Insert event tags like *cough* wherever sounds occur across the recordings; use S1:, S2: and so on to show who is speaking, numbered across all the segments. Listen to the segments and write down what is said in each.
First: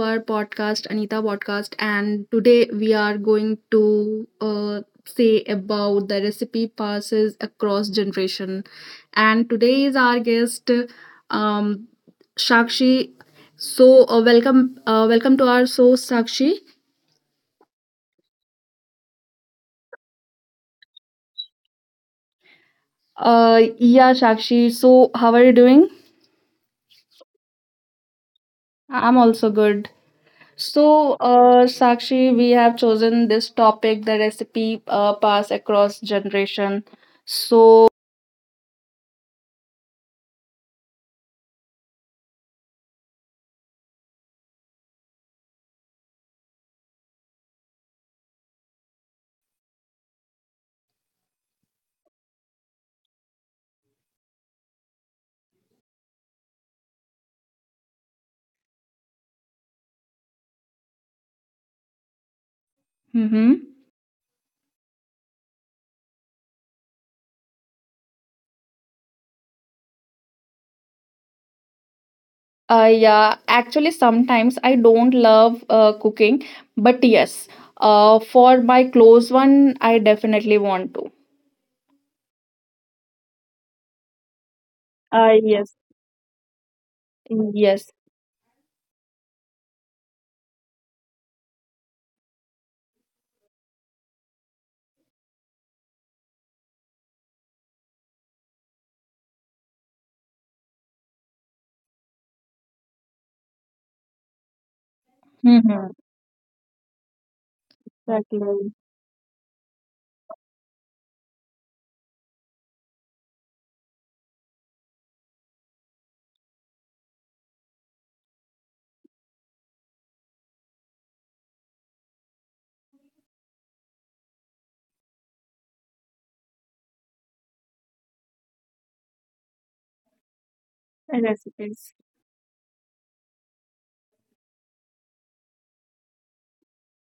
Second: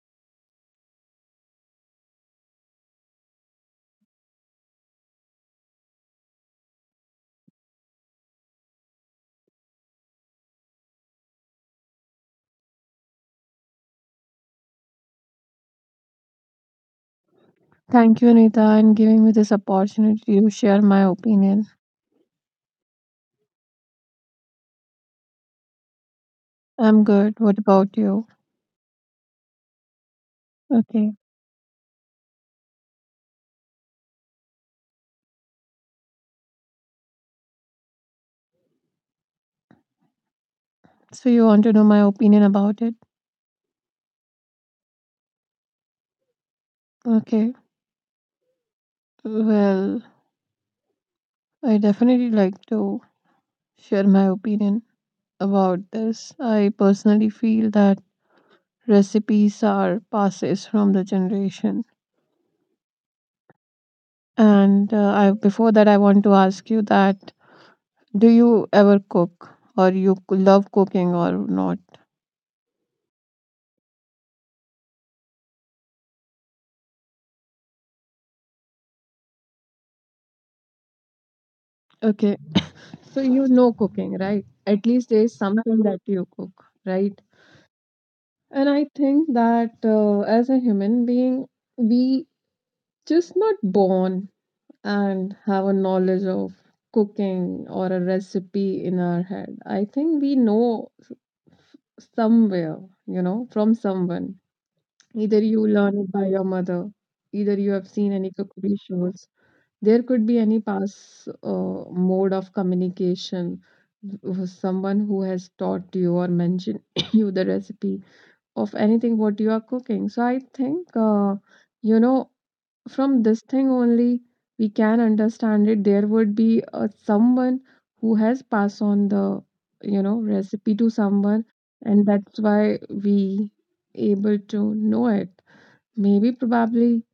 S1: our podcast, Anita Podcast. And today we are going to say about the recipe passes across generation. And today is our guest, um, Shakshi. So welcome, welcome to our show, Sakshi.
S2: Thank you, Anita, and giving me this opportunity to share my opinion.
S1: Yeah, Shakshi. So how are you doing?
S2: I'm good. What about you?
S1: I'm also good.
S2: Okay.
S1: So, Sakshi, we have chosen this topic, the recipe pass across generation. So,
S2: So you want to know my opinion about it? Okay. Well, I definitely like to share my opinion about this. I personally feel that recipes are passes from the generation.
S1: hmm.
S2: And I before that I want to ask you that do you ever cook or love cooking or not?
S1: Yeah, actually, sometimes I don't love cooking, but yes, for my close one, I definitely want to.
S2: Okay. So you know cooking, right? At least there is
S1: Yes,
S2: something that you cook, right?
S1: yes.
S2: And I think that as a human being, we just not born and have a knowledge of cooking or a recipe in our head. I think we know somewhere, from someone. Either you
S1: Mm-hmm.
S2: learn it by your mother, either you have seen any
S1: Exactly.
S2: cookery shows. There could be any past mode of communication. Someone who has taught you or mentioned *coughs* you the recipe of anything what you are cooking. So I think, you know, from this thing only we can understand it. There would be someone who has passed on the, recipe to
S1: And
S2: someone,
S1: Recipes.
S2: and that's why we able to know it. Maybe probably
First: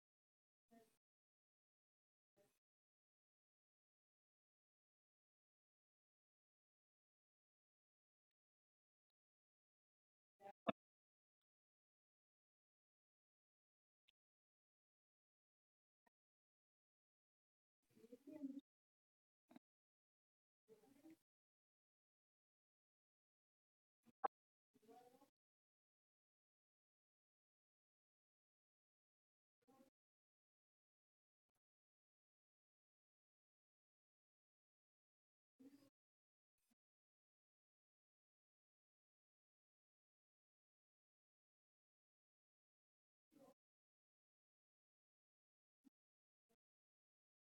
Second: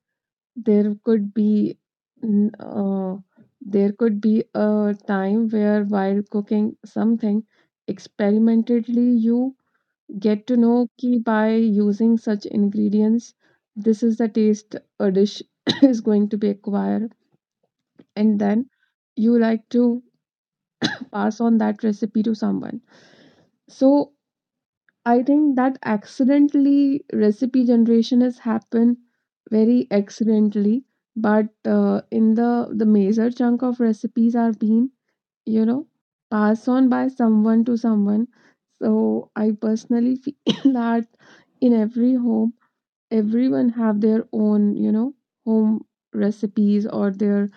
S2: there could be n- uh, there could be a time where, while cooking something experimentally, you get to know ki by using such ingredients this is the taste a dish *coughs* is going to be acquired. And then you like to pass on that recipe to someone. So I think that accidentally recipe generation has happened very accidentally, but in the major chunk of recipes are being you know passed on by someone to someone. So I personally feel *coughs* that in every home, everyone have their own home recipes or their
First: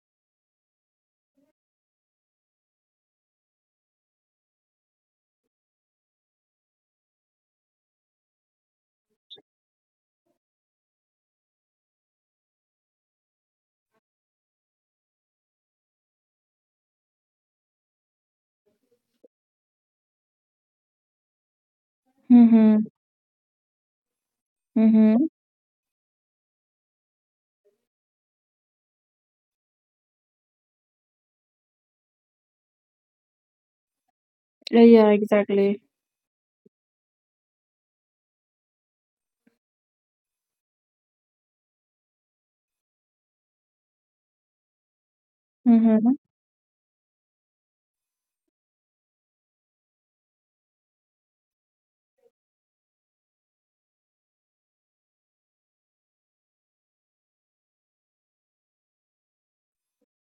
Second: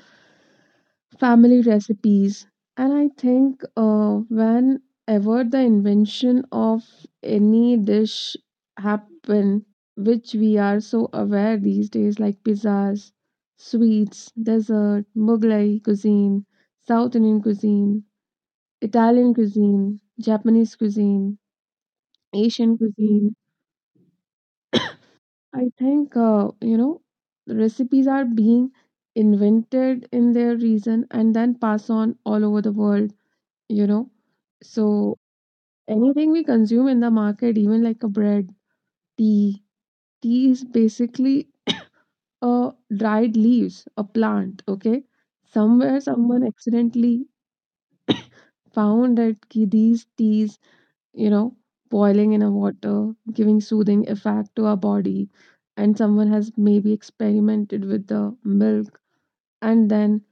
S2: family recipes. And I think whenever the invention of any dish happen, which we are so aware these days, like pizzas, sweets, dessert, Mughlai cuisine, South Indian cuisine, Italian cuisine, Japanese cuisine, Asian
S1: Mm-hmm.
S2: cuisine,
S1: Mm-hmm.
S2: I think, the recipes are being invented in their reason and then pass on all over the world you know.
S1: Yeah,
S2: So
S1: exactly.
S2: anything we consume in the market, even like a bread, tea, tea is basically a dried leaves, a plant, okay? Somewhere
S1: Mm-hmm.
S2: someone accidentally found that ki these teas, you know, boiling in a water, giving soothing effect to our body, and someone has maybe experimented with the milk, and then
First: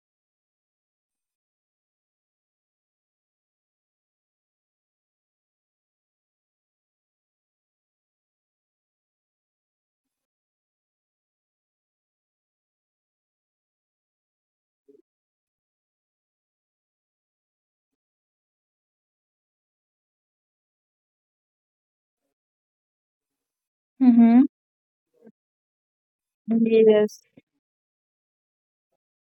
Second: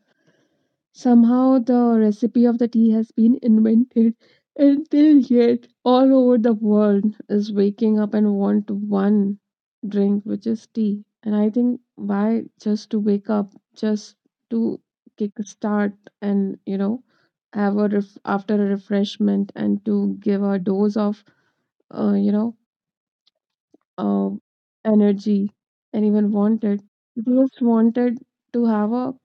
S2: somehow the recipe of the tea has been invented, and till yet all over the world is waking up and want one drink which is tea. And I think why just to wake up, just to kick start, and have a after a refreshment, and to give a dose of uh, you know uh,
S1: Mm-hmm.
S2: energy anyone wanted.
S1: Yes.
S2: They just wanted to have a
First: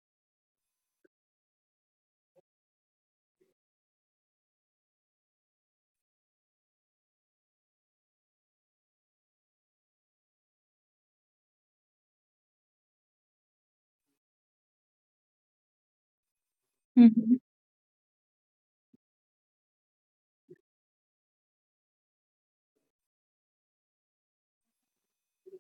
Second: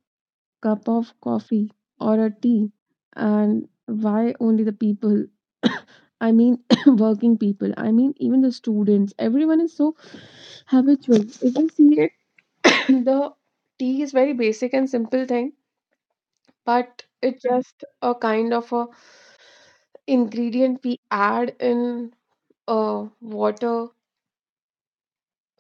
S2: cup of coffee or a tea. And why only the people, *coughs* I mean, *coughs* working people, I mean even the students, everyone is so habitual if you see it. *coughs* The tea is very basic and simple thing, but
S1: Mm-hmm.
S2: it's just a kind of a ingredient we add in uh, water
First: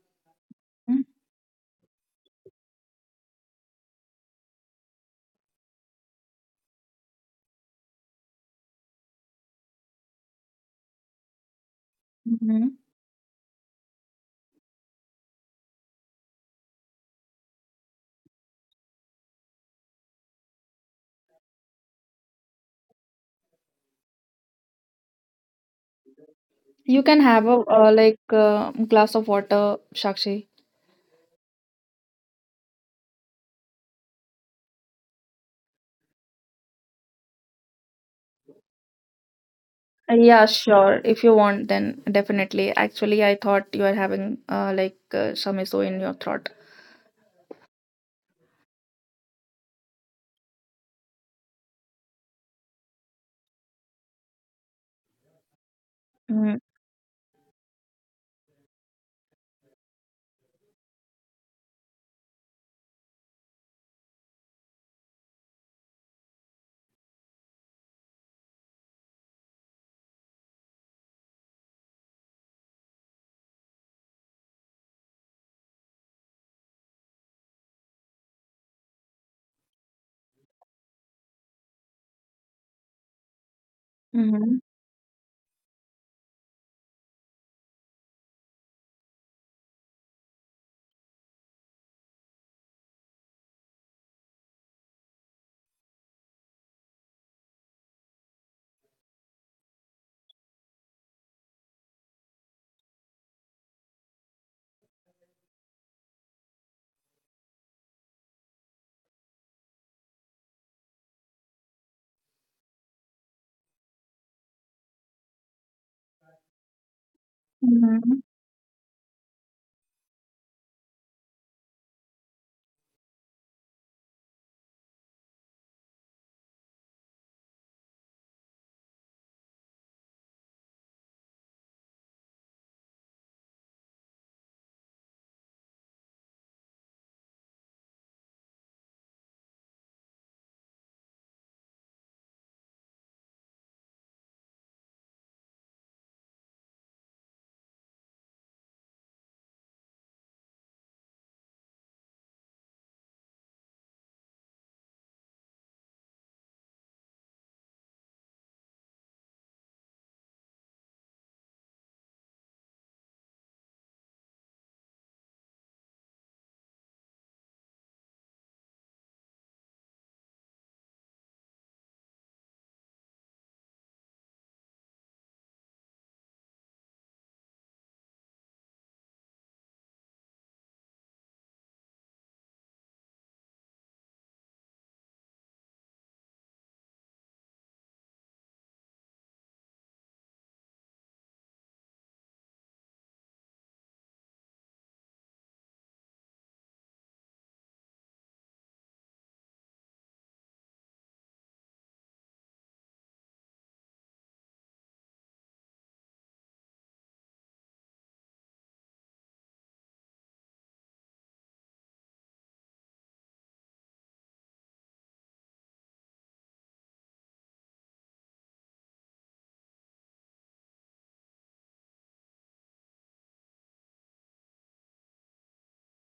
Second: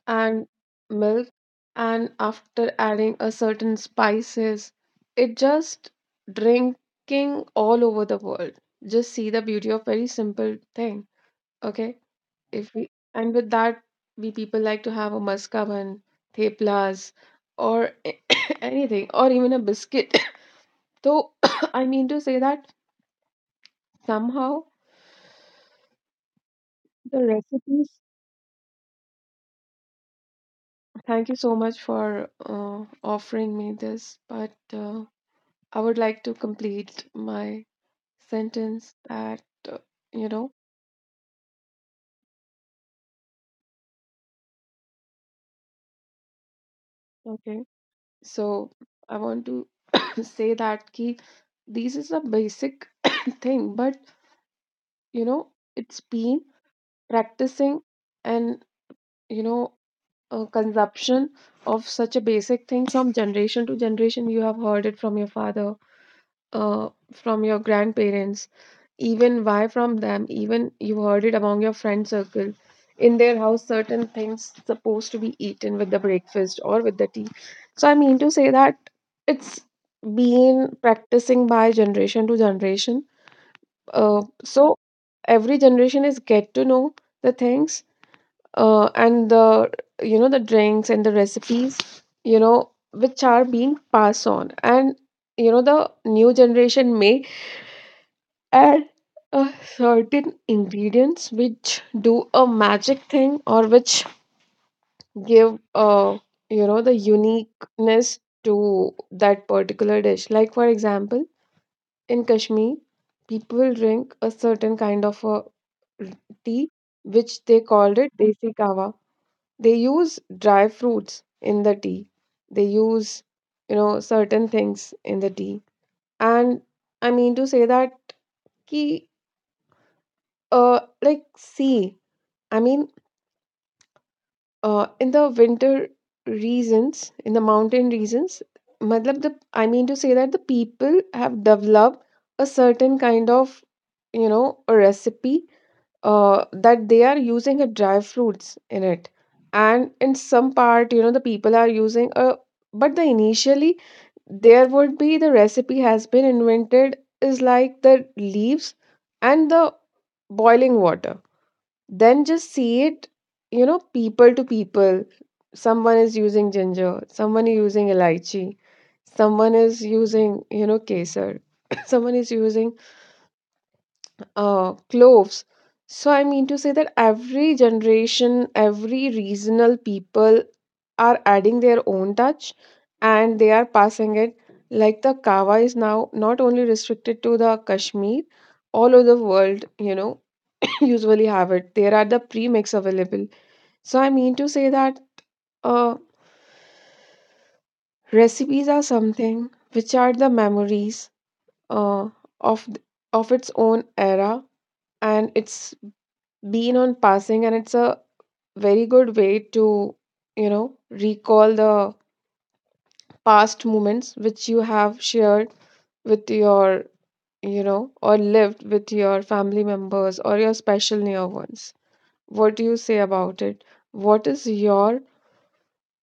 S2: and milk, and after adding a certain spices it just drinking all over the world. Just see the beauty of very simple thing, okay?
S1: Mm-hmm.
S2: If we and with that, we people like to have a maskaban, theplas or *coughs* anything, or even a biscuit. *coughs* So, *coughs* I mean to say that somehow
S1: You can
S2: the
S1: have a
S2: recipes,
S1: like glass of water, Sakshi.
S2: thank you so much for offering me this, but I would like to complete my sentence that, uh, you
S1: Yeah,
S2: know,
S1: sure. If you want, then definitely. Actually, I thought you are having like some issue in your throat.
S2: Okay. So I want to *coughs* say that ki this is a basic *coughs* thing, but you know, it's been
S1: Mm-hmm.
S2: practicing, and you know, consumption of such a basic thing from generation to generation. You have heard it from your father, uh, from your grandparents. Even why from them, even you heard it among your friend circle in their house certain things supposed to be eaten with the breakfast or with the tea. So I mean to say that it's been practicing by generation to generation.
S1: Mm-hmm.
S2: So every generation is get to know the things, and the the drinks and the recipes, which are being passed on. And the new generation may add a certain ingredients which do a magic thing, or which give uh the uniqueness to that particular dish. Like for example, in Kashmir people drink a certain kind of a tea which they called
S1: Mm-hmm.
S2: it desi kawa. They use dry fruits in the tea, they use certain things in the tea. And I mean to say that ki, uh like see, I mean, in the winter regions, in the mountain regions, matlab the I mean to say that the people have developed a certain kind of a recipe that they are using a dry fruits in it, and in some part the people are using a, but the initially there would be the recipe has been invented is like the leaves and the boiling water. Then just see it, people to people. Someone is using ginger, someone is using elaichi, someone is using, kesar, *coughs* someone is using cloves. So I mean to say that every generation, every regional people are adding their own touch, and they are passing it. Like the kava is now not only restricted to the Kashmir, all over the world, *coughs* usually have it. There are the pre mix available. So I mean to say that uh, recipes are something which are the memories uh, of of its own era, and it's been on passing, and it's a very good way to recall the past moments which you have shared with your or lived with your family members or your special near ones. What do you say about it? What is your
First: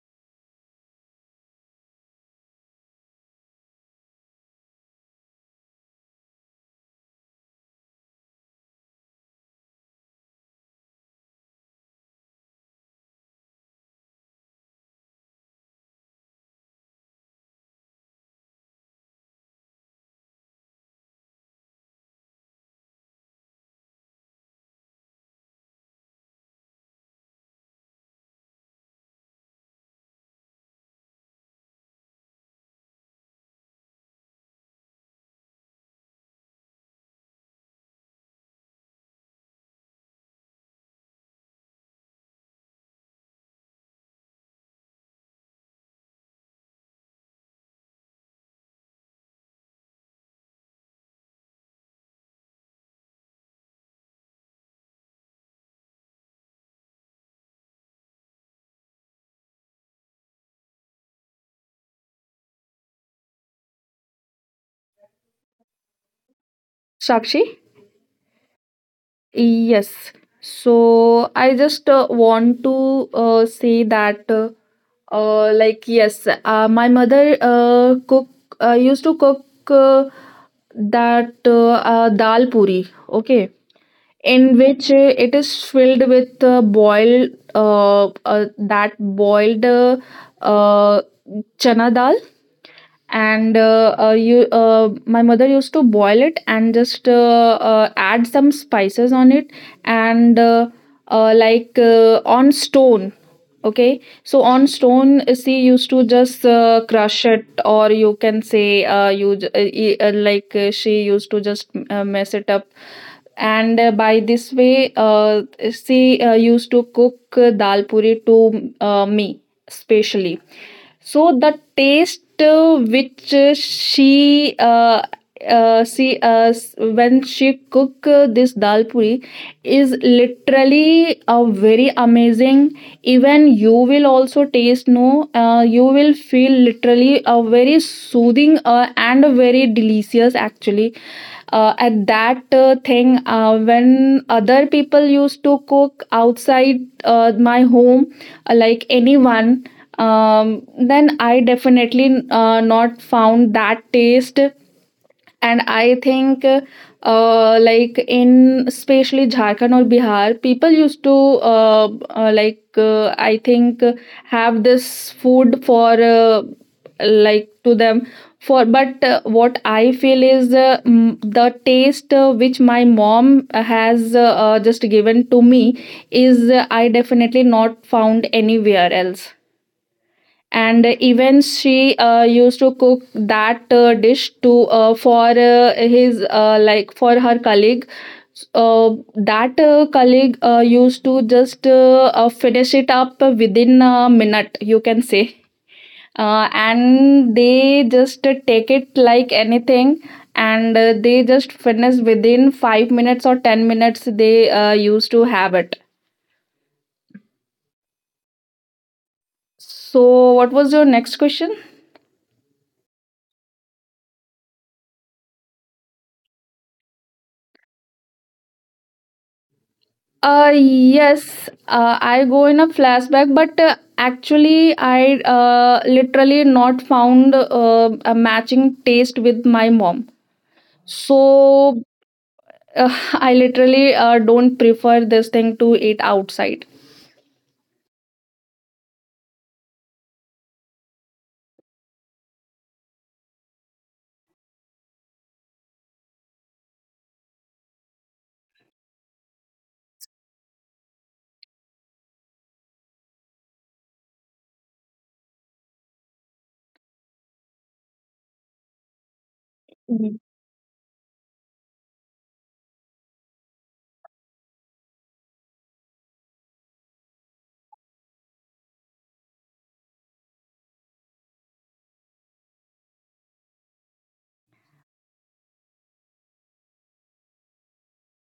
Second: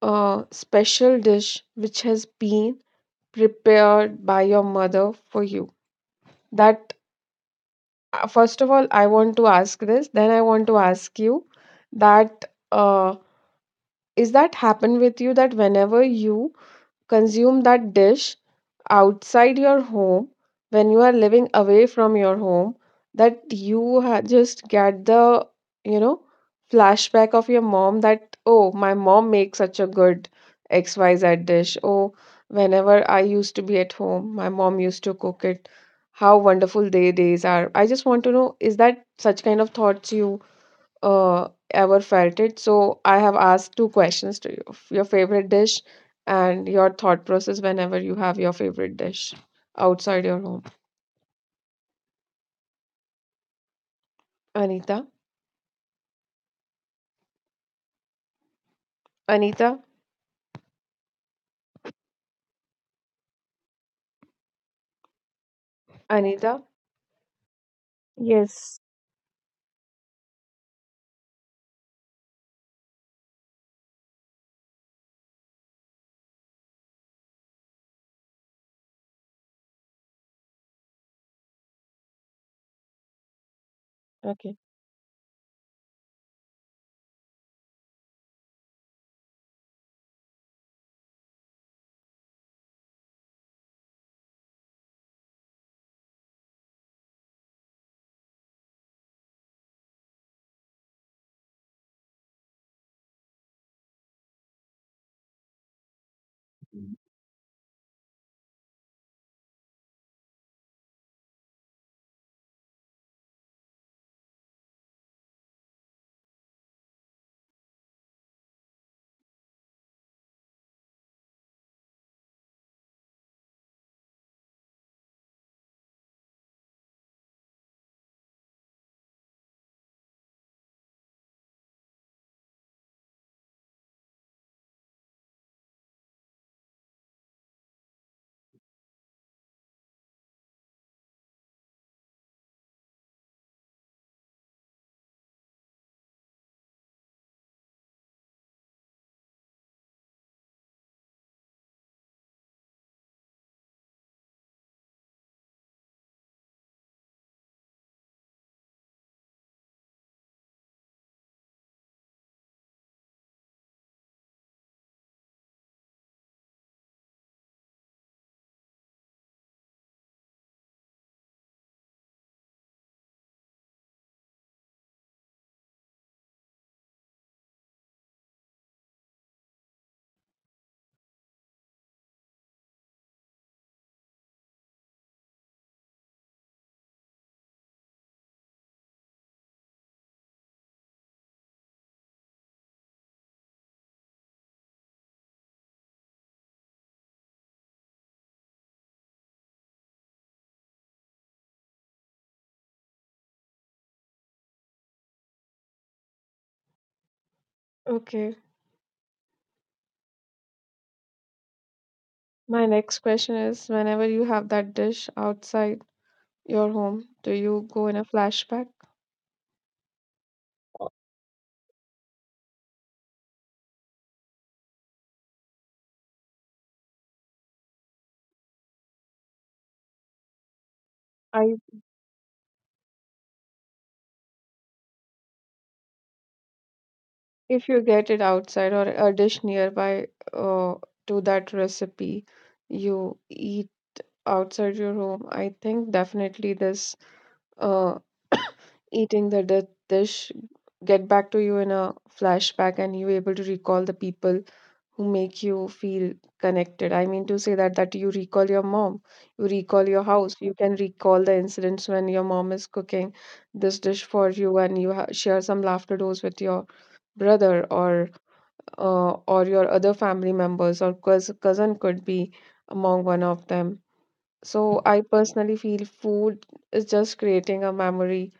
S2: a special dish which has been prepared by your mother for you? That first of all, I want to ask this. Then I want to ask you that uh, is that happen with you that whenever you consume that dish outside your home, when you are living away from your home, that you just get the you know flashback of your mom that, oh, my mom makes such a good XYZ dish. Oh, whenever I used to be at home, my mom used to cook it. How wonderful they days are. I just want to know is that such kind of thoughts you ever felt it. So I have asked two questions to you: your favorite dish, and your thought process whenever you have your favorite dish outside your home. Anita, Anita, Anita.
S1: Sakshi?
S2: Yes.
S1: Yes. So I just want to say that like yes, my mother cook used to cook uh, that dal puri. Okay,
S2: Okay.
S1: in which it is filled with boiled that boiled uh, chana dal, and you my mother used to boil it and just add some spices on it, and like on stone. Okay, so on stone she used to just crush it, or you can say like she used to just mess it up, and by this way she used to cook dal puri to me specially. So the taste which when she cook this dal puri is literally very amazing. Even you will also taste, no, you will feel literally a very soothing and very delicious actually at that thing when other people used to cook outside my home, like anyone, then I definitely not found that taste. And I think, like in especially Jharkhand or Bihar, people used to like I think have this food for, like to them for. But what I feel is the taste which my mom has just given to me is, I definitely not found anywhere else. And even she used to cook that dish to for his like for her colleague. uh, that colleague used to just finish it up within a minute, you can say, and they just take it like anything, and they just finish within 5 minutes or 10 minutes they used to have it.
S2: Okay.
S1: So what was your next question?
S2: My next question is: whenever you have that dish outside your home, do you go in a flashback?
S1: Yes, I go in a flashback, but actually, I literally not found a matching taste with my mom.
S2: I
S1: So *laughs* I literally don't prefer this thing to eat outside.
S2: If you get it outside or a dish nearby uh, to that recipe, you eat. Outside your home, I think definitely this uh, eating the dish get back to you in a flashback, and you able to recall the people who make you feel connected. I mean to say that that you recall your mom, you recall your
S1: Mhm.
S2: house, you can recall the incidents when your mom is cooking this dish for you, and you share some laughter dose with your brother or your other family members or cousin could be among one of them. So I personally feel food is just creating a memory,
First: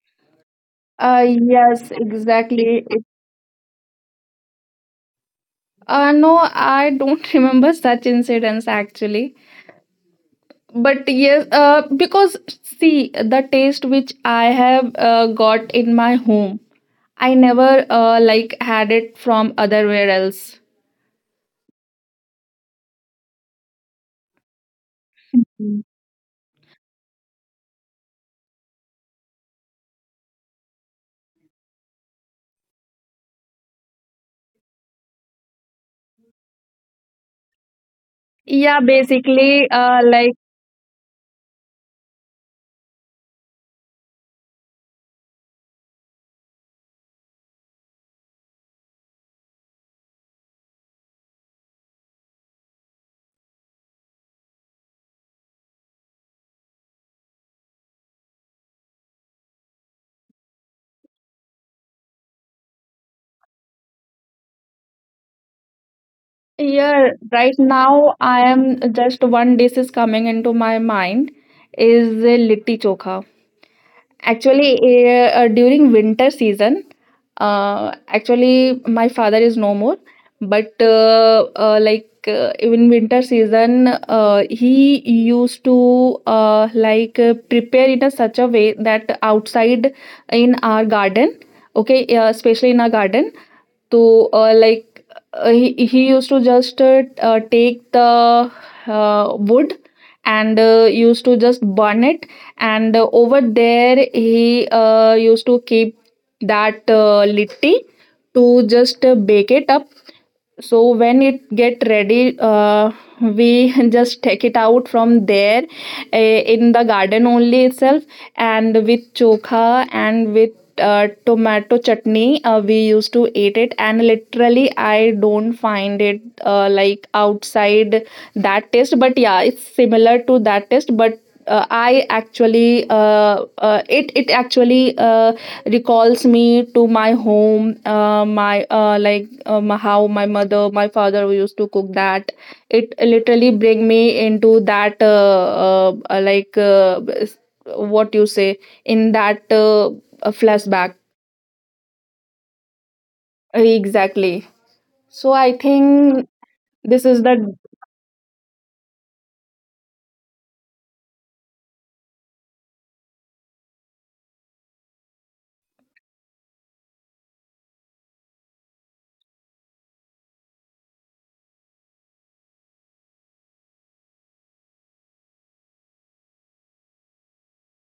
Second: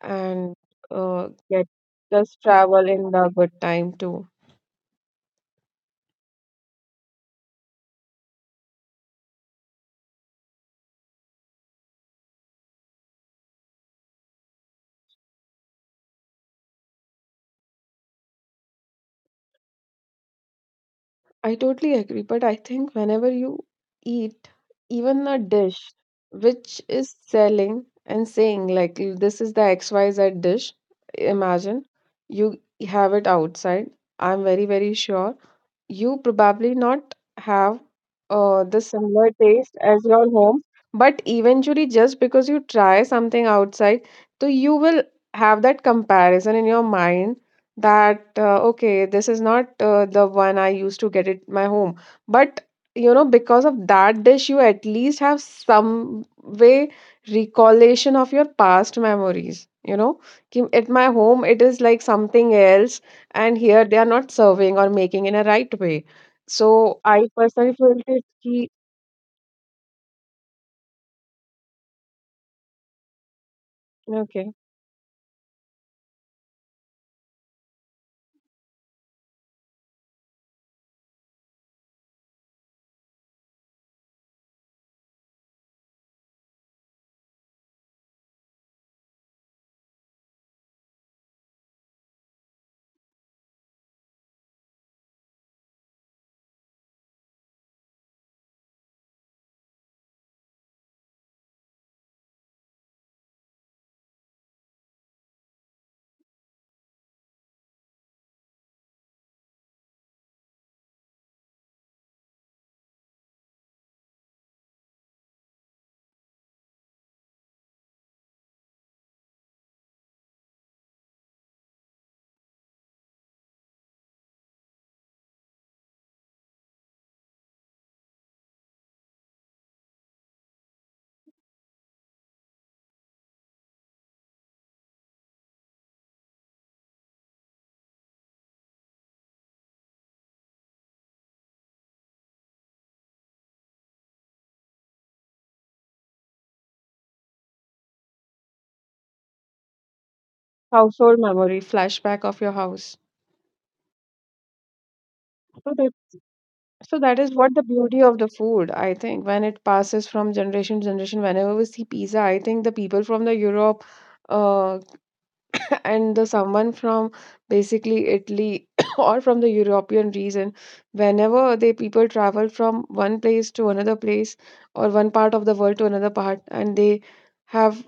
S2: and
S1: Uh,
S2: get
S1: yes,
S2: just
S1: exactly.
S2: travel in the good time too.
S1: No, I don't *laughs* remember such incidents actually. But yes, because see, the taste which I have got in my home, I never like had it from otherwhere else.
S2: I totally agree, but I think whenever you eat even a
S1: Mhm.
S2: dish which is selling and saying like this is the XYZ dish, imagine you have it outside. I'm very, very sure you probably not have
S1: Yeah,
S2: the similar
S1: basically,
S2: taste as your home, but eventually just because you try something outside, so you will have that comparison in your mind that, okay, this is not the one I used to get at my home. But because of that dish you at least have some way recollection of your past memories, कि at my home it is like something else, and here they are not serving or making in a right way. So
S1: yeah,
S2: I
S1: right
S2: personally felt
S1: now
S2: it
S1: I
S2: key
S1: am just one dish is coming into my mind, is a litti chokha.
S2: okay,
S1: Actually, during winter season, actually my father is no more, but like in winter season, he used to like prepare in a such a way that outside in our garden, okay, especially in our garden. So, like he used to just take the wood and used to just burn it, and over there he used to keep that litti to just bake it up. So when it get ready, we *laughs* just take it out from there, uh, in the garden only itself, and with chokha and with tomato chutney we used to eat it, and literally I don't find it like outside that taste. But yeah, it's similar to that taste, but I actually it it actually recalls me to my home, my like how my mother, my father used to cook that. It literally bring me into that like what you say, in that flashback.
S2: household memory flashback of your house.
S1: Exactly. So I
S2: So that
S1: think
S2: so
S1: this
S2: that
S1: is
S2: is
S1: the.
S2: what the beauty of the food I think when it passes from generation to generation. Whenever we see pizza, I think the people from the Europe. Uh, *laughs* and the someone from basically Italy *coughs* or from the European region, whenever they people travel from one place to another place or one part of the world to another part, and they have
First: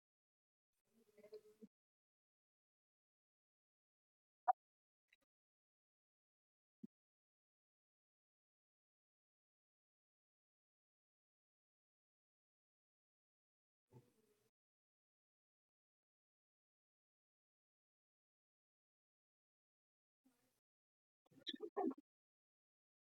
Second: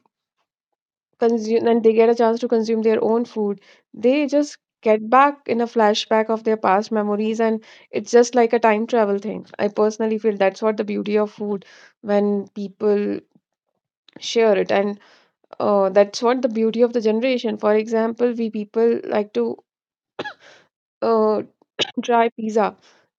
S2: consume and they get a chance to consume their own food they just get back in a flashback of their past memories and it's just like a time travel thing I personally feel that's what the beauty of food when people share it and that's what the beauty of the generation. For example, we people like to uh, *clears throat* try pizza.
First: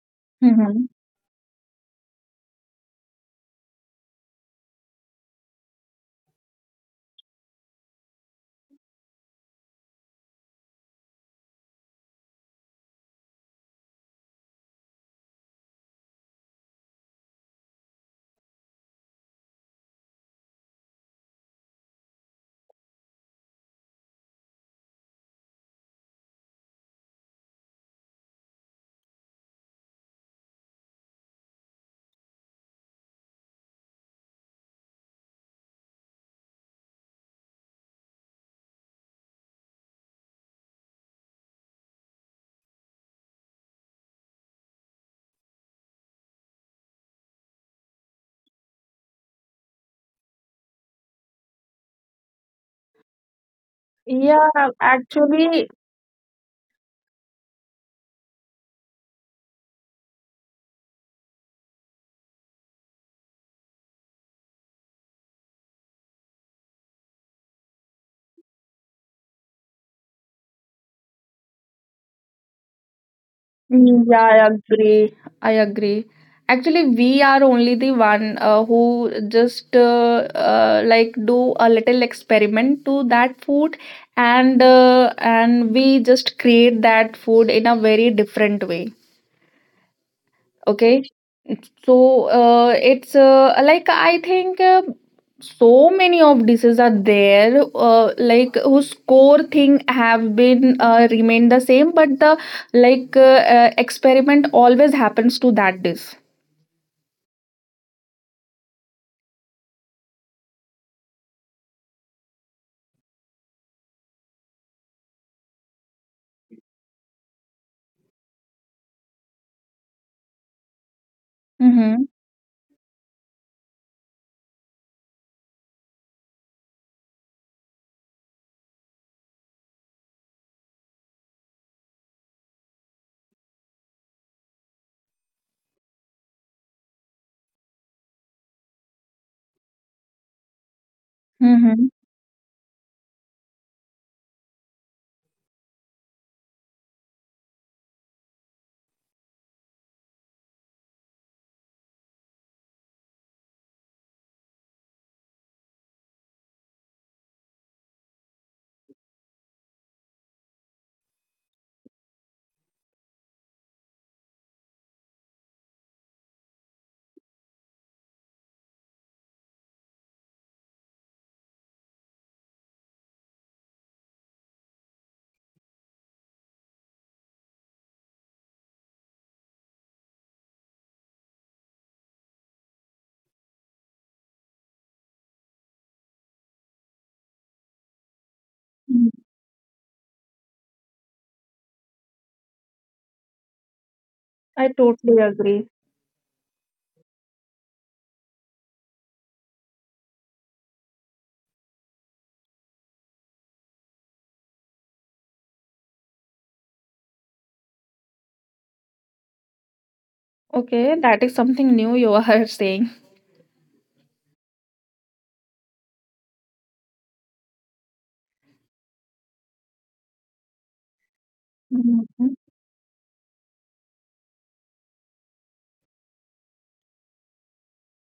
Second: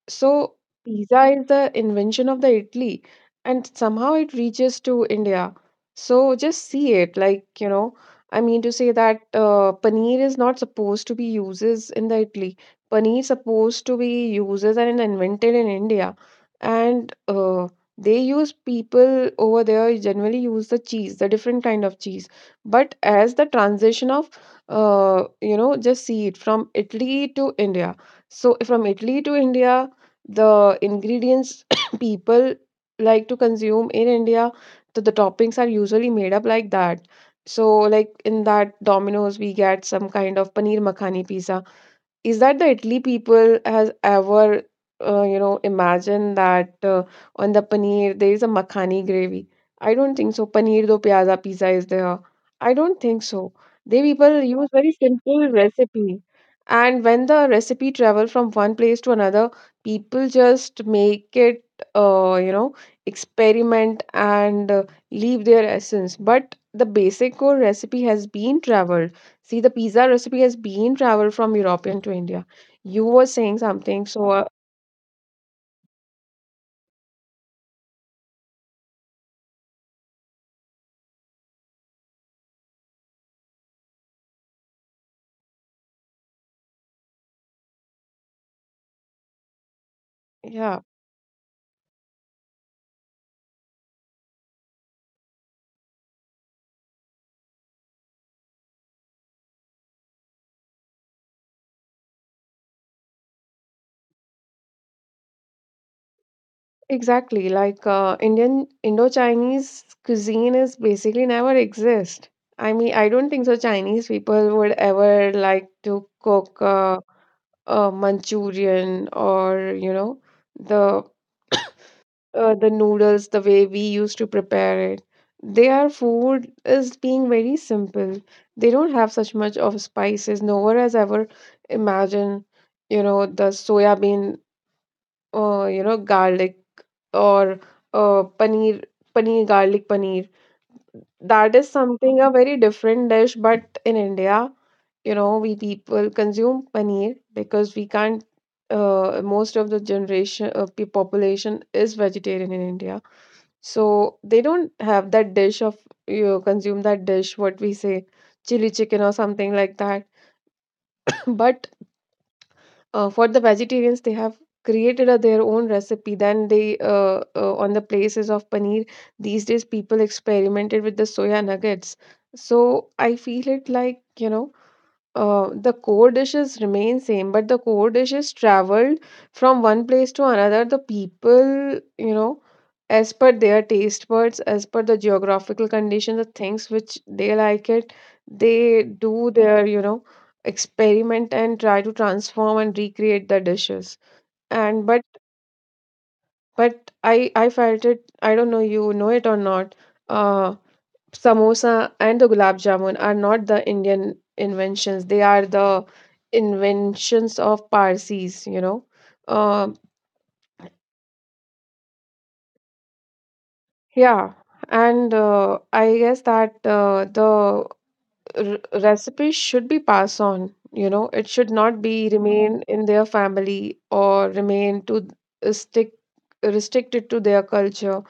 S2: So
S1: Mhm.
S2: pizza is the invention of the Italy, and somehow it reaches to India. So just see it, like you know, I mean to say that paneer is not supposed to be uses in the Italy. Paneer supposed to be uses and invented in India, and they use people over there generally use the cheese, the different kind of cheese. But as the transition of you know, just see it from Italy to India. So from Italy to India, the ingredients *coughs* people like to consume in India, the toppings are usually made up like that. So like in that Domino's, we get some kind of paneer makhani pizza. Is that the Italy people has ever you know imagined that on the paneer there is a makhani gravy? I don't think so. Paneer do pyaza pizza is there. I don't think so. They people
S1: Yeah,
S2: use very simple
S1: actually.
S2: recipe, and when the recipe travel from one place to another, people just make it you know experiment and leave their essence. But the basic core recipe has been traveled. See, the pizza recipe has been traveled from European to India. You were saying
S1: Mm,
S2: something,
S1: yeah,
S2: so
S1: I agree. I agree. Actually, we are only the one who just like do a little experiment to that food, and we just create that food in a very different way.
S2: yeah,
S1: Okay. So it's like I think so many of dishes are there, like whose core thing have been remained the same, but the, like experiment always happens to that dish.
S2: exactly. Like Indian Indo-Chinese cuisine is basically never exist. I mean, I don't think so. Chinese people would ever like to cook Manchurian or you know the
S1: Mm-hmm.
S2: the noodles the way we used to prepare it. Their food is being very simple, they don't have such much of spices. No one has ever imagined, you know, the soya bean, you know, garlic or paneer, garlic paneer. That is
S1: Mm-hmm.
S2: something a very different dish, but in India, you know, we people consume paneer because we can't. Most of the generation, population is vegetarian in India, so they don't have that dish of you consume that dish, what we say, chili chicken or something like that. *laughs* *clears throat* But for the vegetarians, they have created a, their own recipe. Then they on the places of paneer. These days, people experimented with the soya nuggets. So I feel it like you know the core dishes remain same, but the core dishes traveled from one place to another. The people, you know, as per their taste buds, as per the geographical condition, the things which they like it, they do their, you know, experiment and try to transform and recreate the dishes.
S1: I
S2: And
S1: totally agree.
S2: but I felt it. I don't know you know it or not. Uh, Samosa and the gulab jamun are not the Indian inventions. They are the inventions of Parsis, you know. Um
S1: Okay, that is something new you are *laughs* saying.
S2: yeah, and I guess that the recipes should be passed on, you know, it should not be
S1: Mm-hmm.
S2: remain in their family or remain to stick restricted to their culture,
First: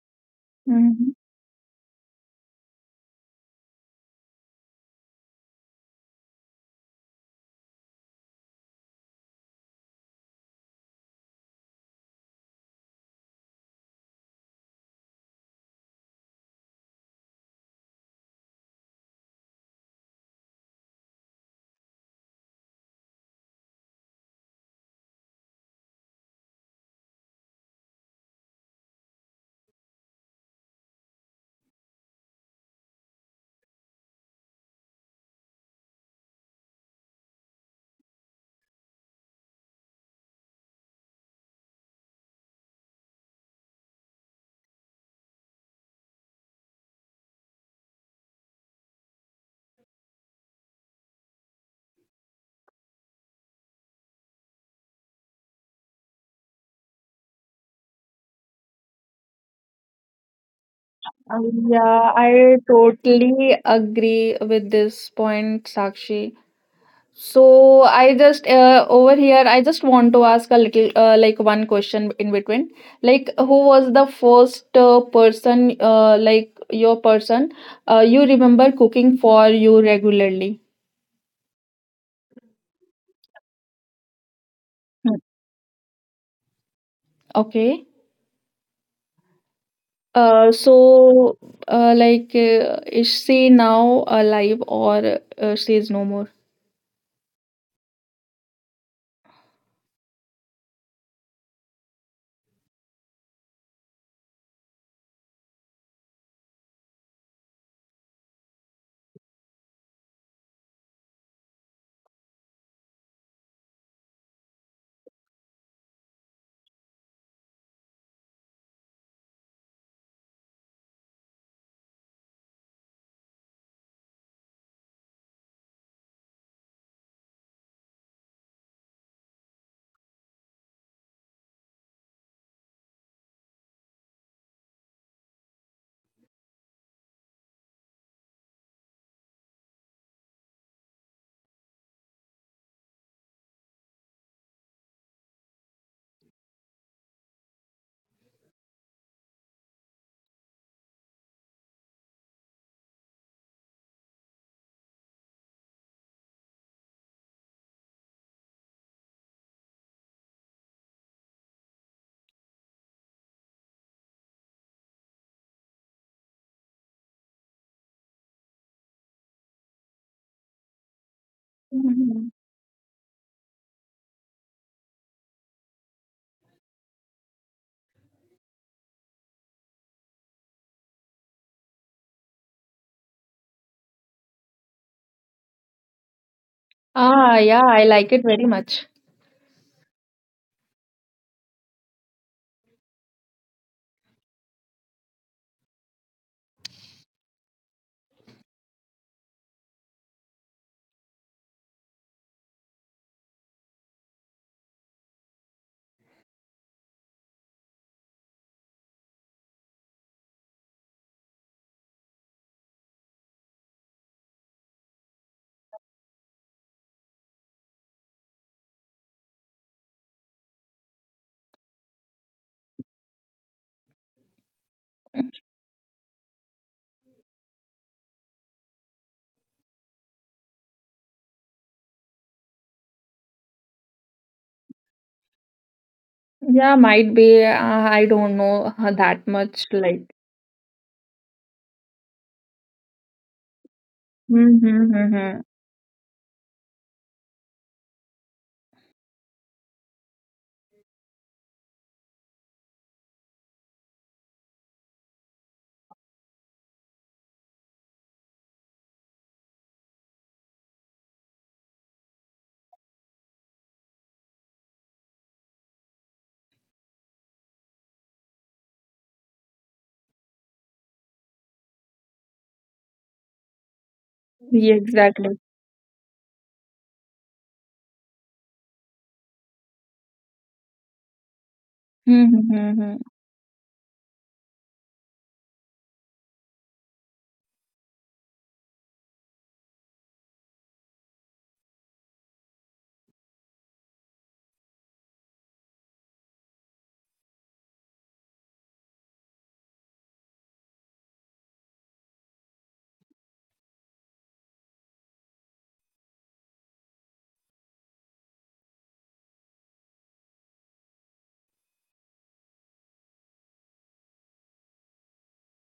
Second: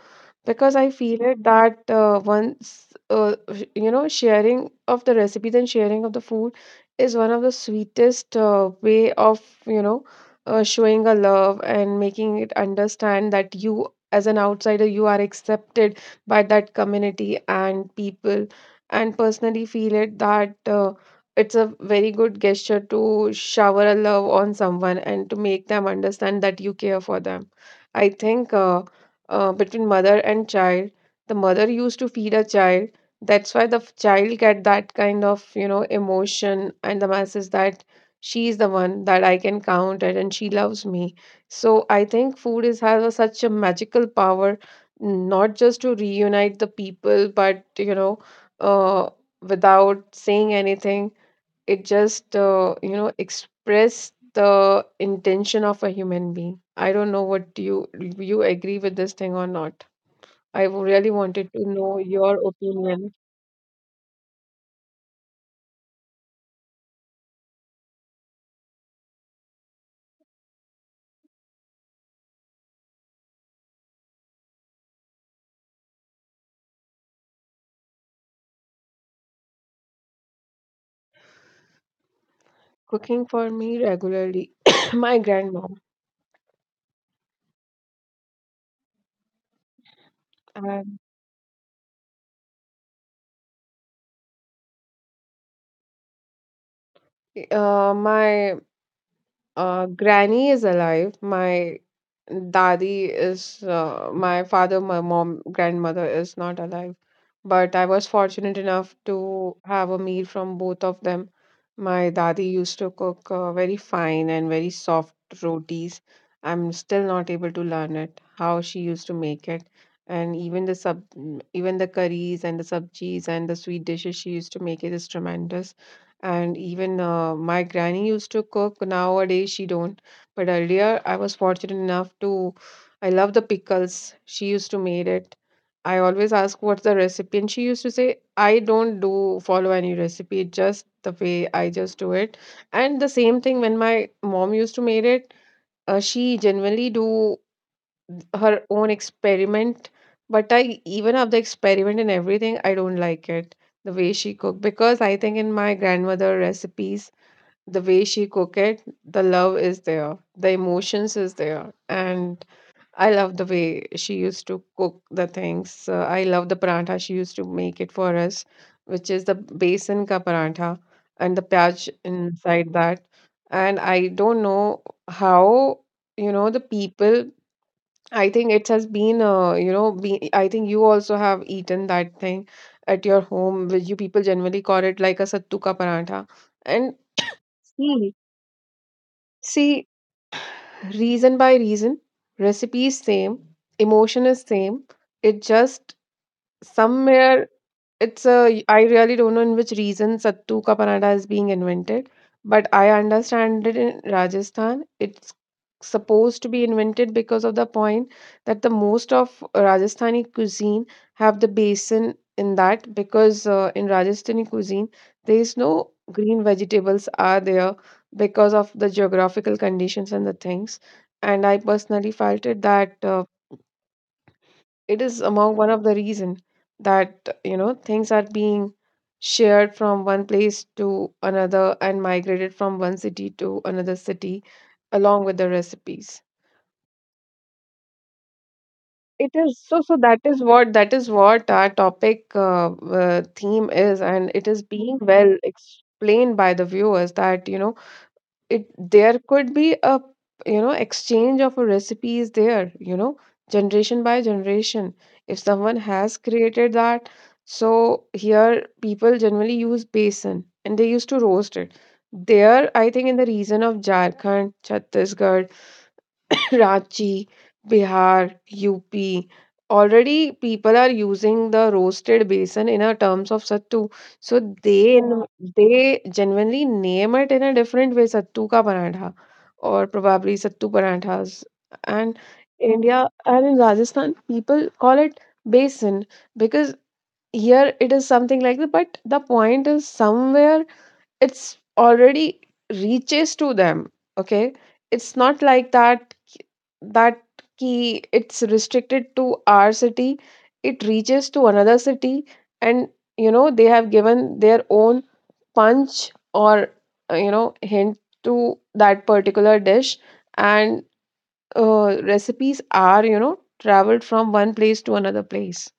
S2: because I
S1: Mm-hmm.
S2: feel it that once you know sharing of the recipes and sharing of the food is one of the sweetest way of you know showing a love and making it understand that you as an outsider you are accepted by that community and people, and personally feel it that it's a very good gesture to shower a love on someone and to make them understand that you care for them. I think between mother and child, the mother used to feed a child. That's why the child get that kind of you know emotion and the message that she is the one that I can count it and she loves me. So I think food is has a, such a magical power, not just to reunite the people, but you know uh, without saying anything. It just, you know, express the intention of a human being. I don't know what you agree with this thing or not. I really
S1: Uh,
S2: wanted to know
S1: yeah, I
S2: your opinion.
S1: totally agree with this point, Sakshi. So I just over here I just want to ask a little like one question in between, like who was the first person, like your person you remember cooking for you regularly?
S2: Cooking for me regularly, *coughs*
S1: Hmm.
S2: my grandmom
S1: Okay.
S2: and
S1: So like is she now alive, or she is no more?
S2: my granny is alive. My daddy is, my father, my mom, grandmother is not alive. But I was fortunate enough to have a meal from both of them. My daddy used to cook very fine and very soft rotis. I'm still not able to learn it, how she used to make it. And even even the curries and the sabjis and the sweet dishes she used to make it is tremendous. And even my granny used to cook nowadays she don't, but earlier I was fortunate enough to, I love the pickles she used to made it. I always ask what's the recipe, and she used to say I don't do follow any recipe, just the way I just do it. And the same thing when my mom used to made it, she generally do her own experiment, but I even of the experiment and everything I don't like it, the way she cook, because I think in my grandmother recipes the way she cook it, the love is there, the emotions is there, and I love the way she used to cook the things. So I love the parantha she used to make it for us, which is the besan ka parantha and the pyaj
S1: Mhm.
S2: inside that, and I don't know how you know the people. I think it has been, you know, I think you also have eaten that thing at your home, which you people generally call it like a sattu ka parantha. And
S1: Ah yeah, I like
S2: see,
S1: it very much.
S2: see, reason by reason, recipe is same, emotion is same. It just somewhere, it's a, I really don't know in which region Sattu ka panada is being invented, but I understand it in Rajasthan. It's supposed to be invented because of the point that the most of Rajasthani cuisine have the basin in that, because in Rajasthani cuisine there is no green vegetables are there because of the geographical conditions and the things. And I personally felt it that it is among one of the reason that you know things are being shared from one place to another and migrated from one city to another city along with the recipes.
S1: Yeah, might be, I don't know that
S2: It is
S1: much
S2: so, so
S1: like.
S2: that is what, our topic theme is, and it
S1: Hmm.
S2: is being well
S1: Hmm.
S2: explained by the viewers that you know it, there could be a, you know, exchange of recipes there, you know, generation by generation, if someone has created that. So here people generally use besan and they used to roast it. There I think in the region of Jharkhand, Chhattisgarh, Karachi, Bihar, UP. Already people are using the roasted besan in a terms of sattu. So
S1: Yeah, exactly.
S2: they genuinely name it in a different way, sattu ka parantha or probably sattu paranthas. And
S1: Hmm, hmm, hmm,
S2: India
S1: hmm.
S2: and in Rajasthan, people call it besan because here it is something like that. But the point is somewhere it's already reaches to them. Okay, it's not like that that key it's restricted to our city, it reaches to another city and you know they have given their own punch or you know hint to that particular dish, and recipes are you know traveled from one place to another place,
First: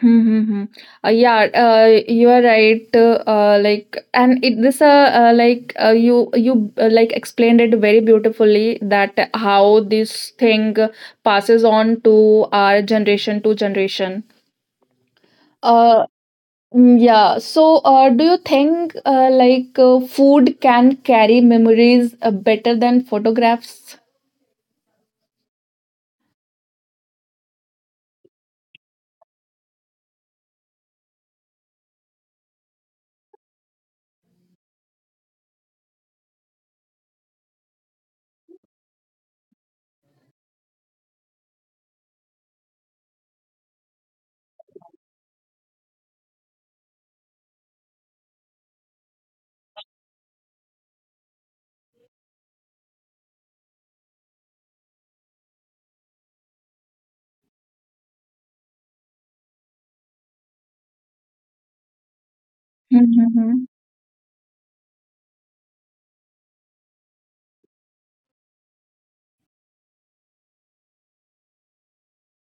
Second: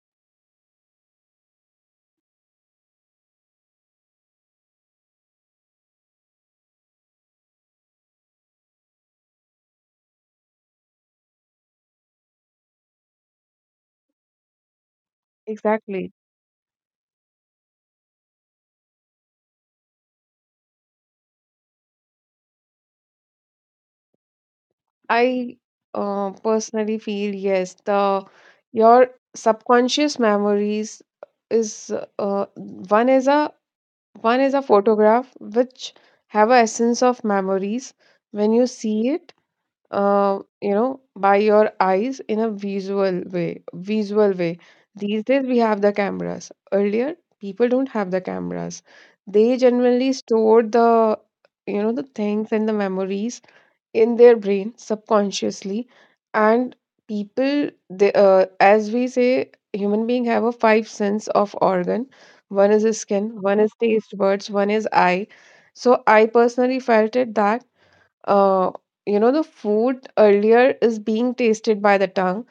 S1: Hmm, hmm, hmm. Yeah, you are right. Like, and it this you like explained it very beautifully that how this thing passes on to our generation to generation. Uh,
S2: exactly.
S1: yeah. So, do you think like food can carry memories better than photographs?
S2: I personally feel yes, the your subconscious memories is one is a, one is a photograph which have a essence of memories when you see it, you know, by your eyes in a visual way. Visual way. These days we have the cameras. Earlier, people don't have the cameras. They generally store the, you know, the things and the memories in their brain subconsciously, and people they, as we say human being have a 5 sense of organ, one is
S1: Hmm,
S2: skin,
S1: hmm,
S2: one
S1: hmm.
S2: is taste buds, one is eye. So I personally felt it that uh, you know the food earlier is being tasted by the tongue,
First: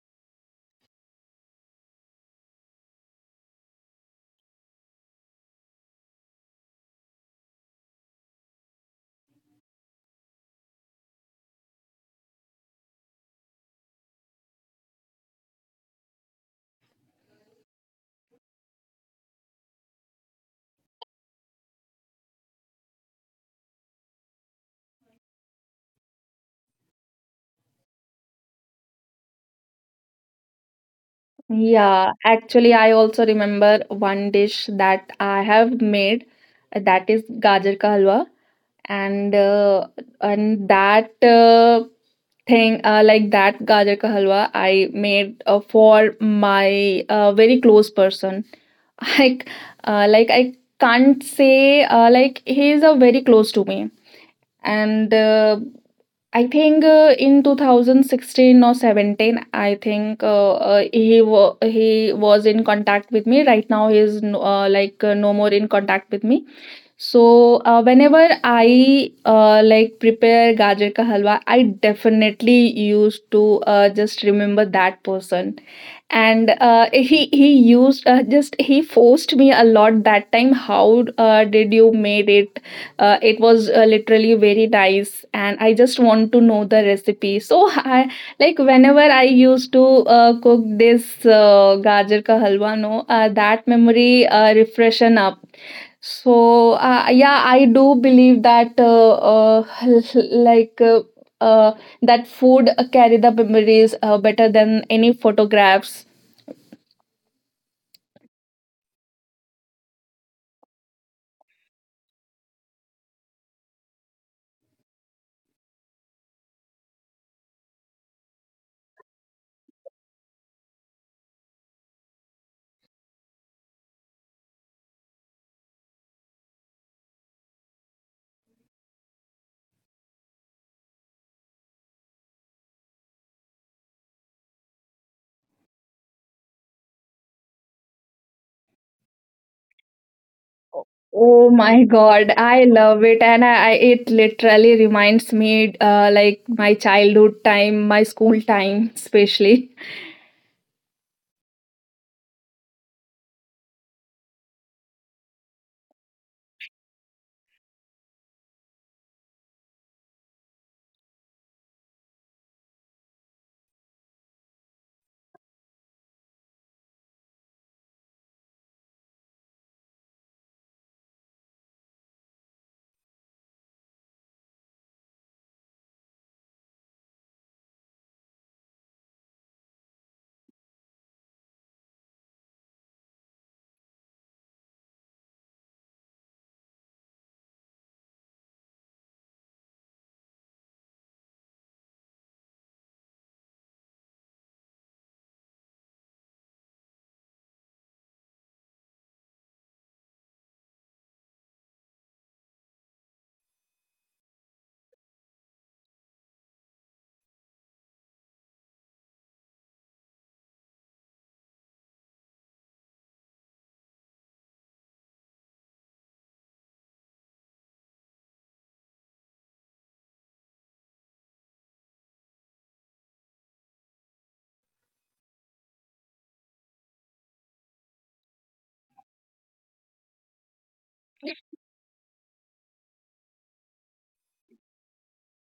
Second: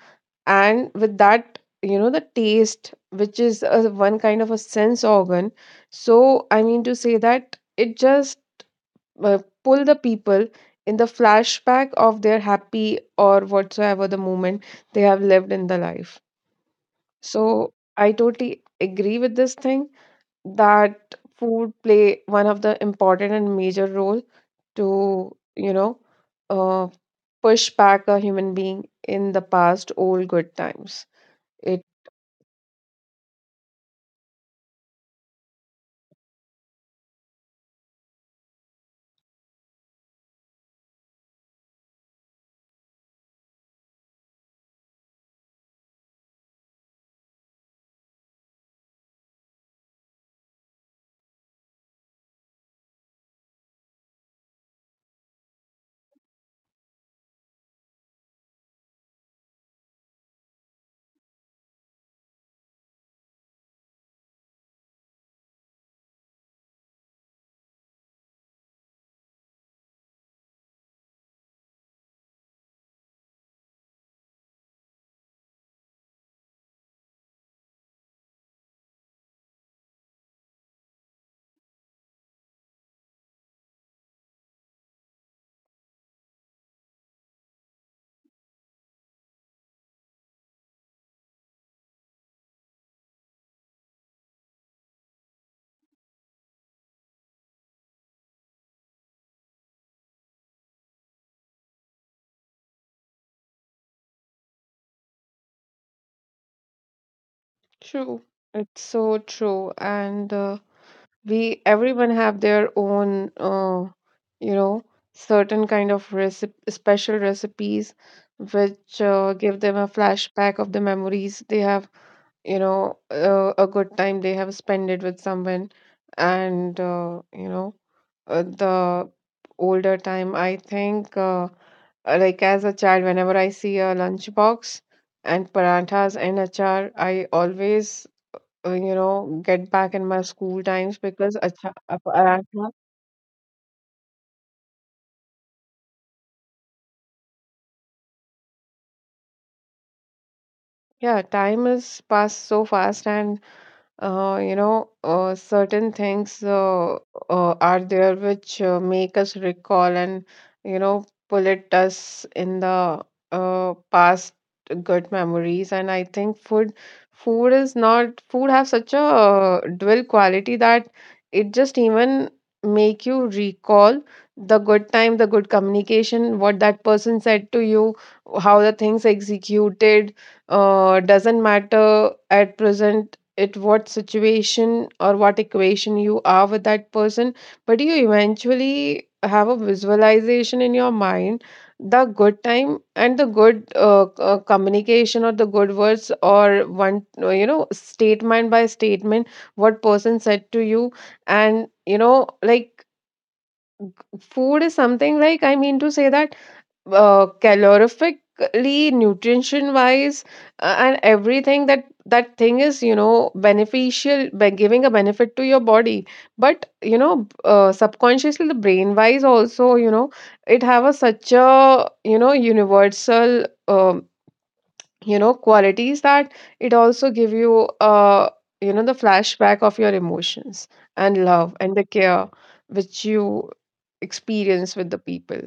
S2: and with that you know the taste which is a, one kind of a sense organ. So I mean to say that it just pull the people in the flashback of their happy or whatsoever the moment they have lived in the life. So I totally agree with this thing that food play one of the important and major role to you know uh, push back a human being in the past old good times. It
S1: Yeah, actually, I also remember one dish that I have made, that is gajar ka halwa, and that thing, like that gajar ka halwa I made for my very close person. *laughs* Like like I can't say like he is a very close to me, and I think in 2016 or 17, I think he was in contact with me. Right now, he is like no more in contact with me. So whenever I like prepare gajar ka halwa, I definitely used to just remember that person, and he used just he forced me a lot that time. How did you made it? It was literally very nice, and I just want to know the recipe. So I, like whenever I used to cook this gajar ka halwa, no, that memory refreshen up. So yeah, I do believe that *laughs* like uh, that food carry the memories better than any photographs.
S2: True. It's so true. And we, everyone have their own, you know, certain kind of recipe, special recipes which give them a flashback of the memories they have, a good time they have spent it with someone. And uh, you know uh, the older time I think, like as a child, whenever I see a lunchbox and paranthas and achar, I always, you know, get back in my school times because
S1: Oh
S2: achar,
S1: my God, I
S2: parantha.
S1: love it, and I it literally reminds me like my childhood time, my school time, especially. *laughs*
S2: Yeah, time is passed so fast and, certain things, are there which make us recall and, you know, pull at us in the past good memories. And I think food, food is not, food have such a dual quality that it just even make you recall the good time, the good communication, what that person said to you, how the things executed. Doesn't matter at present at what situation or what equation you are with that person, but you eventually have a visualization in your mind the good time and the good communication or the good words or one, you know, statement by statement, what person said to you. And you know, like, food is something, like, I mean to say that calorifically, nutrition wise, and everything, that that thing is, you know, beneficial by giving a benefit to your body. But you know, subconsciously, the brain wise also, you know, it have a such a, you know, universal you know, qualities that it also give you you know the flashback of your emotions and love and the care which you experience with the people,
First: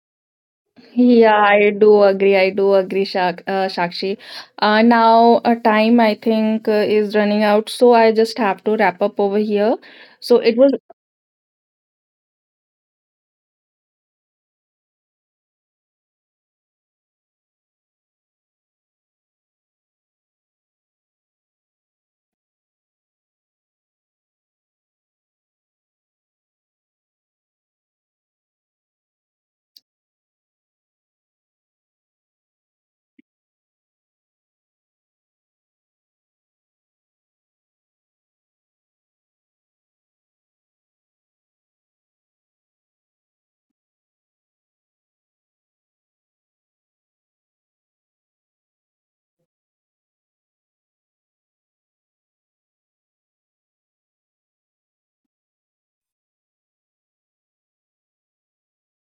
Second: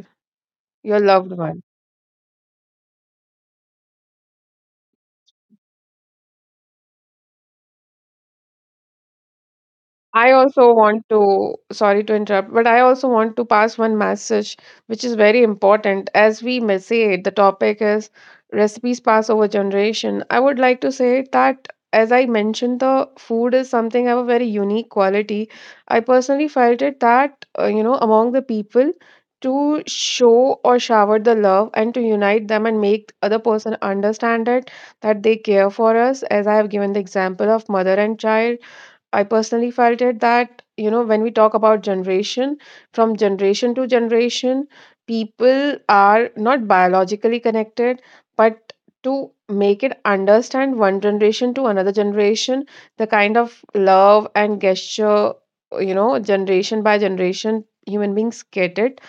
S2: your loved
S1: Yeah,
S2: one.
S1: I do agree. I do agree, Shakshi. Now, time I think is running out, so I just have to wrap up over here.
S2: I
S1: So it
S2: also
S1: was.
S2: want to, sorry to interrupt, but I also want to pass one message which is very important. As we may say, the topic is recipes pass over generation. I would like to say that, as I mentioned, the food is something of a very unique quality. I personally felt it that, you know, among the people, to show or shower the love and to unite them and make other person understand it that they care for us, as I have given the example of mother and child. I personally felt it that, you know, when we talk about generation, from generation to generation, people are not biologically connected, but to make it understand one generation to another generation, the kind of love and gesture, you know, generation by generation, human beings get it.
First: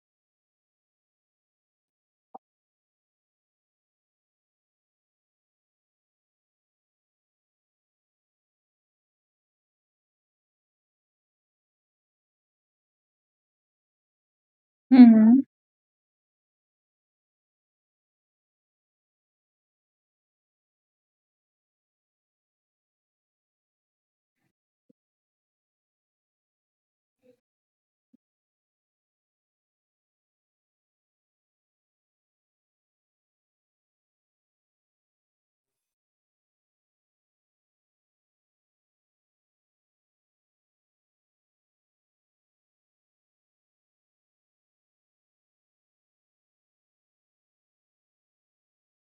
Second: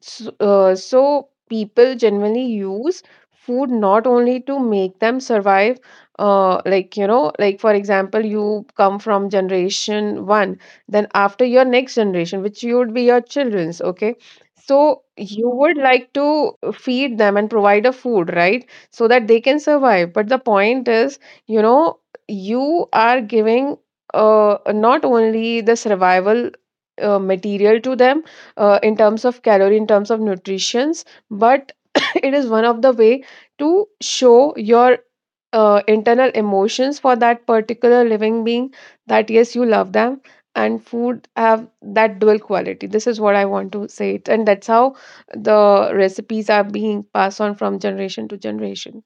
S2: So, so people generally use food not only to make them survive. Like, you know, like for example, you come from generation one, then after your next generation, which you would be your children's, okay? So
S1: Mhm.
S2: you would like to feed them and provide a food, right? So that they can survive. But the point is, you know, you are giving not only the survival material to them in terms of calorie, in terms of nutritions, but *coughs* *clears throat* it is one of the way to show your internal emotions for that particular living being, that yes, you love them. And food have that dual quality. This is what I want to say it, and that's how the recipes are being passed on from generation to generation.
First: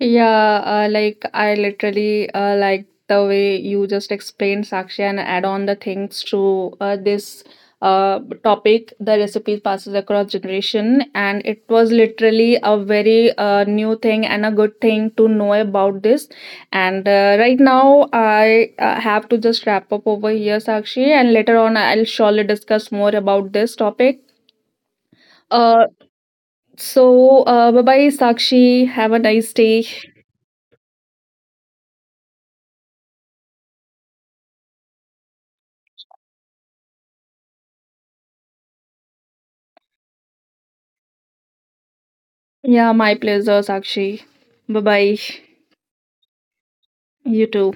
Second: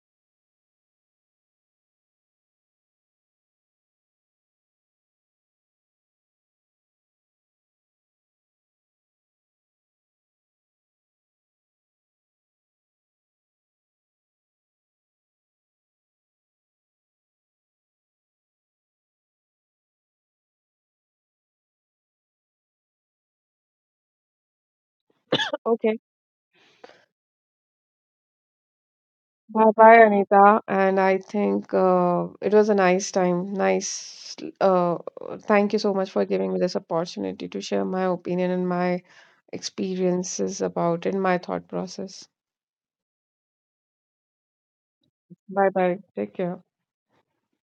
S1: Yeah, like I literally like the way you just explained, Sakshi, and add on the things to this topic. The recipe passes across generation, and it was literally a very new thing and a good thing to know about this. And right now, I have to just wrap up over here, Sakshi, and later on, I'll surely discuss more about this topic. Uh, so, bye bye, Sakshi. Have a nice
S2: Bye
S1: day.
S2: bye, Anita. And I think it was a nice time. Nice. Uh, thank you so much for giving me this opportunity to share my opinion and my experiences about it, my thought process.
S1: Yeah, my pleasure, Sakshi. Bye bye.
S2: Bye bye. Take care.
S1: You too.